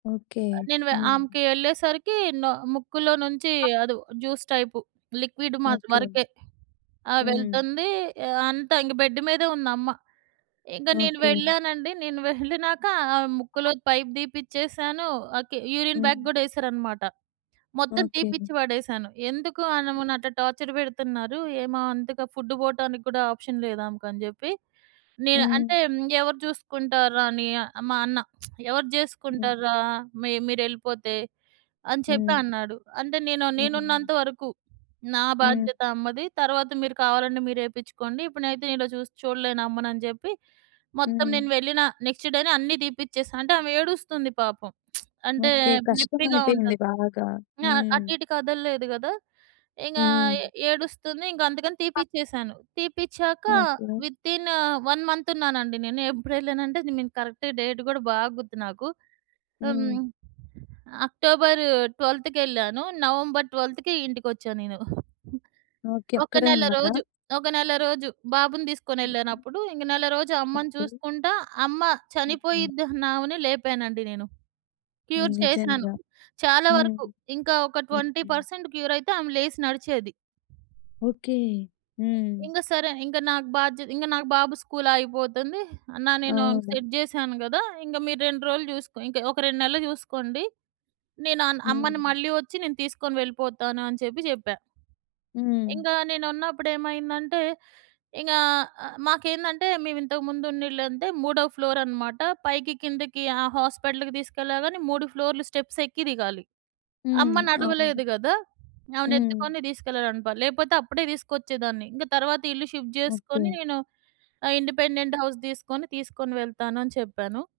Okay. అ నేను వె హ్మ్. ఆమెకి వెళ్ళేసరికి నొ ముక్కులో నుంచి అది జ్యూస్ టైపు లిక్విడ్ మా ఓకే. వరకే ఆహ్, హ్మ్. వెళ్తుంది. అంతా ఇంక బెడ్ మీదే ఉందమ్మ. ఇంక నేను ఓకే. వెళ్ళానండి. నేను వెళ్ళినాక ఆమె ముక్కులో పైపు తీపిచ్చేసాను, ఓకే. యూరిన్ బ్యాగ్ హ్మ్. కూడా ఎసారనమాట. మొత్తం ఓకే. తీపిచ్చి వడేశాను. ఎందుకు ఆనెమేని అట్లా టార్చర్ పెడుతున్నారు. ఏమో అంతగా ఫుడ్ పోటానికి కూడా ఆప్షన్ లేదామెకని చెప్పి, నేను హ్మ్. అంటే "ఎవరు చూసుకుంటార్రా?" అని మా అన్న. "ఎవరు హ్మ్. జేసుకుంటార్రా మి మీరెళ్ళిపోతే." అని చెప్పి హ్మ్. అన్నాడు. అంటే నేను హ్మ్. నేనున్నంతవరకు, నా హ్మ్. బాధ్యత అమ్మది. తరువాత మీరు కావాలంటే మీరు ఏపించుకోండి. ఇప్పుడునయితే నేను ఇలా చూస్తు చూడలేను అమ్మనని జెప్పి, మొత్తం హ్మ్. నేను వెళ్ళిన నెక్స్‌ డేనే అన్నీ తీపిచ్చేసా. అంటే ఆమె ఏడుస్తుంది పాపం. అంటే ఓకే. కష్టం నొప్పిగా అయిపోయింది ఉంటది. బాగా. ఆహ్, హ్మ్. అటుఇటు కదల్లేదు గదా! ఇంకా ఏ హ్మ్. ఏడుస్తుంది. ఇంక అందుకని క తీపిచ్చేశాను. తీపిచ్చాక ఓకే. వితిన్ ఆ! 1 మంత్ ఉన్నానండి నేను, ఎప్పుడెళ్ళానంటే నేను కరెక్ట్‌గ డేట్ కూడా బాగ గుర్తు నాకు. హ్మ్. హ్మ్. అక్టోబర్ 12థ్ కెళ్ళాను. నవంబర్ 12థ్‌కి ఇంటికొచ్చా నేను. ఓకే. ఒక అక్కడే ఉన్నాదా? నెలరోజు. ఒక నెలరోజు బాబుని హుహు. తీసుకొనెళ్ళా‌నప్పుడు, ఇంక నెలరోజు అమ్మని ఓకే. చూసుకుంటా అమ్మ హ్మ్. హ్మ్. చనిపోయిద్దన్నామెను లేపానండి నేను. క్యూర్ చేసినాను. నిజంగా. చాలా హ్మ్. వరకు ఇంకా ఒక ట్వెంటీ హుహు. పర్సెంట్ క్యూరయితే ఆమె లేసి నడిచేది. ఓకే. హ్మ్. ఇంగసరే, ఇంగ నాకు బాధ్య ఇంగ నాకు బాబు స్కూలాగిపోతుంది. అన్నా నేను అవును. సెట్ చేశాను గదా! ఇంగ మీరు 2 రోజులు చూసుకో. ఇంక ఒక 2 నెల్లు చూసుకోండి. నేను అన్ అమ్మని హ్మ్. మళ్ళీ వచ్చి నేను తీసుకొని వెళ్ళిపోతాను అని చెప్పి చెప్పా. హ్మ్. ఇంగా నేనున్నప్పుడు ఏమైందంటే, ఇంగా అ మాకేందంటే మేమింతకు ముందున్న ఇళ్ళంటే 3 ఫ్లోరన్నమాట. పైకి కిందకి ఆ హాస్పిటల్‌కి తిసుకెళ్ళగాని 3 ఫ్లోరులు స్టెప్స్ ఎక్కి దిగాలి. హ్మ్. అమ్మ అవును. నడవలేదు గదా! హ్మ్. ఆమెనెత్తుకొని తీసుకెళ్ళాలనుకో. లేపోతే అప్పుడే తీసుకొచ్చేదాన్ని. ఇంక తర్వాత "ఇల్లు షిఫ్ట్ చేసుకొని, ఓకే. నేను ఆ ఇండిపెండెంట్ హౌస్ తీసుకొని, తీసుకొని వెళ్తాను." అని చెప్పాను.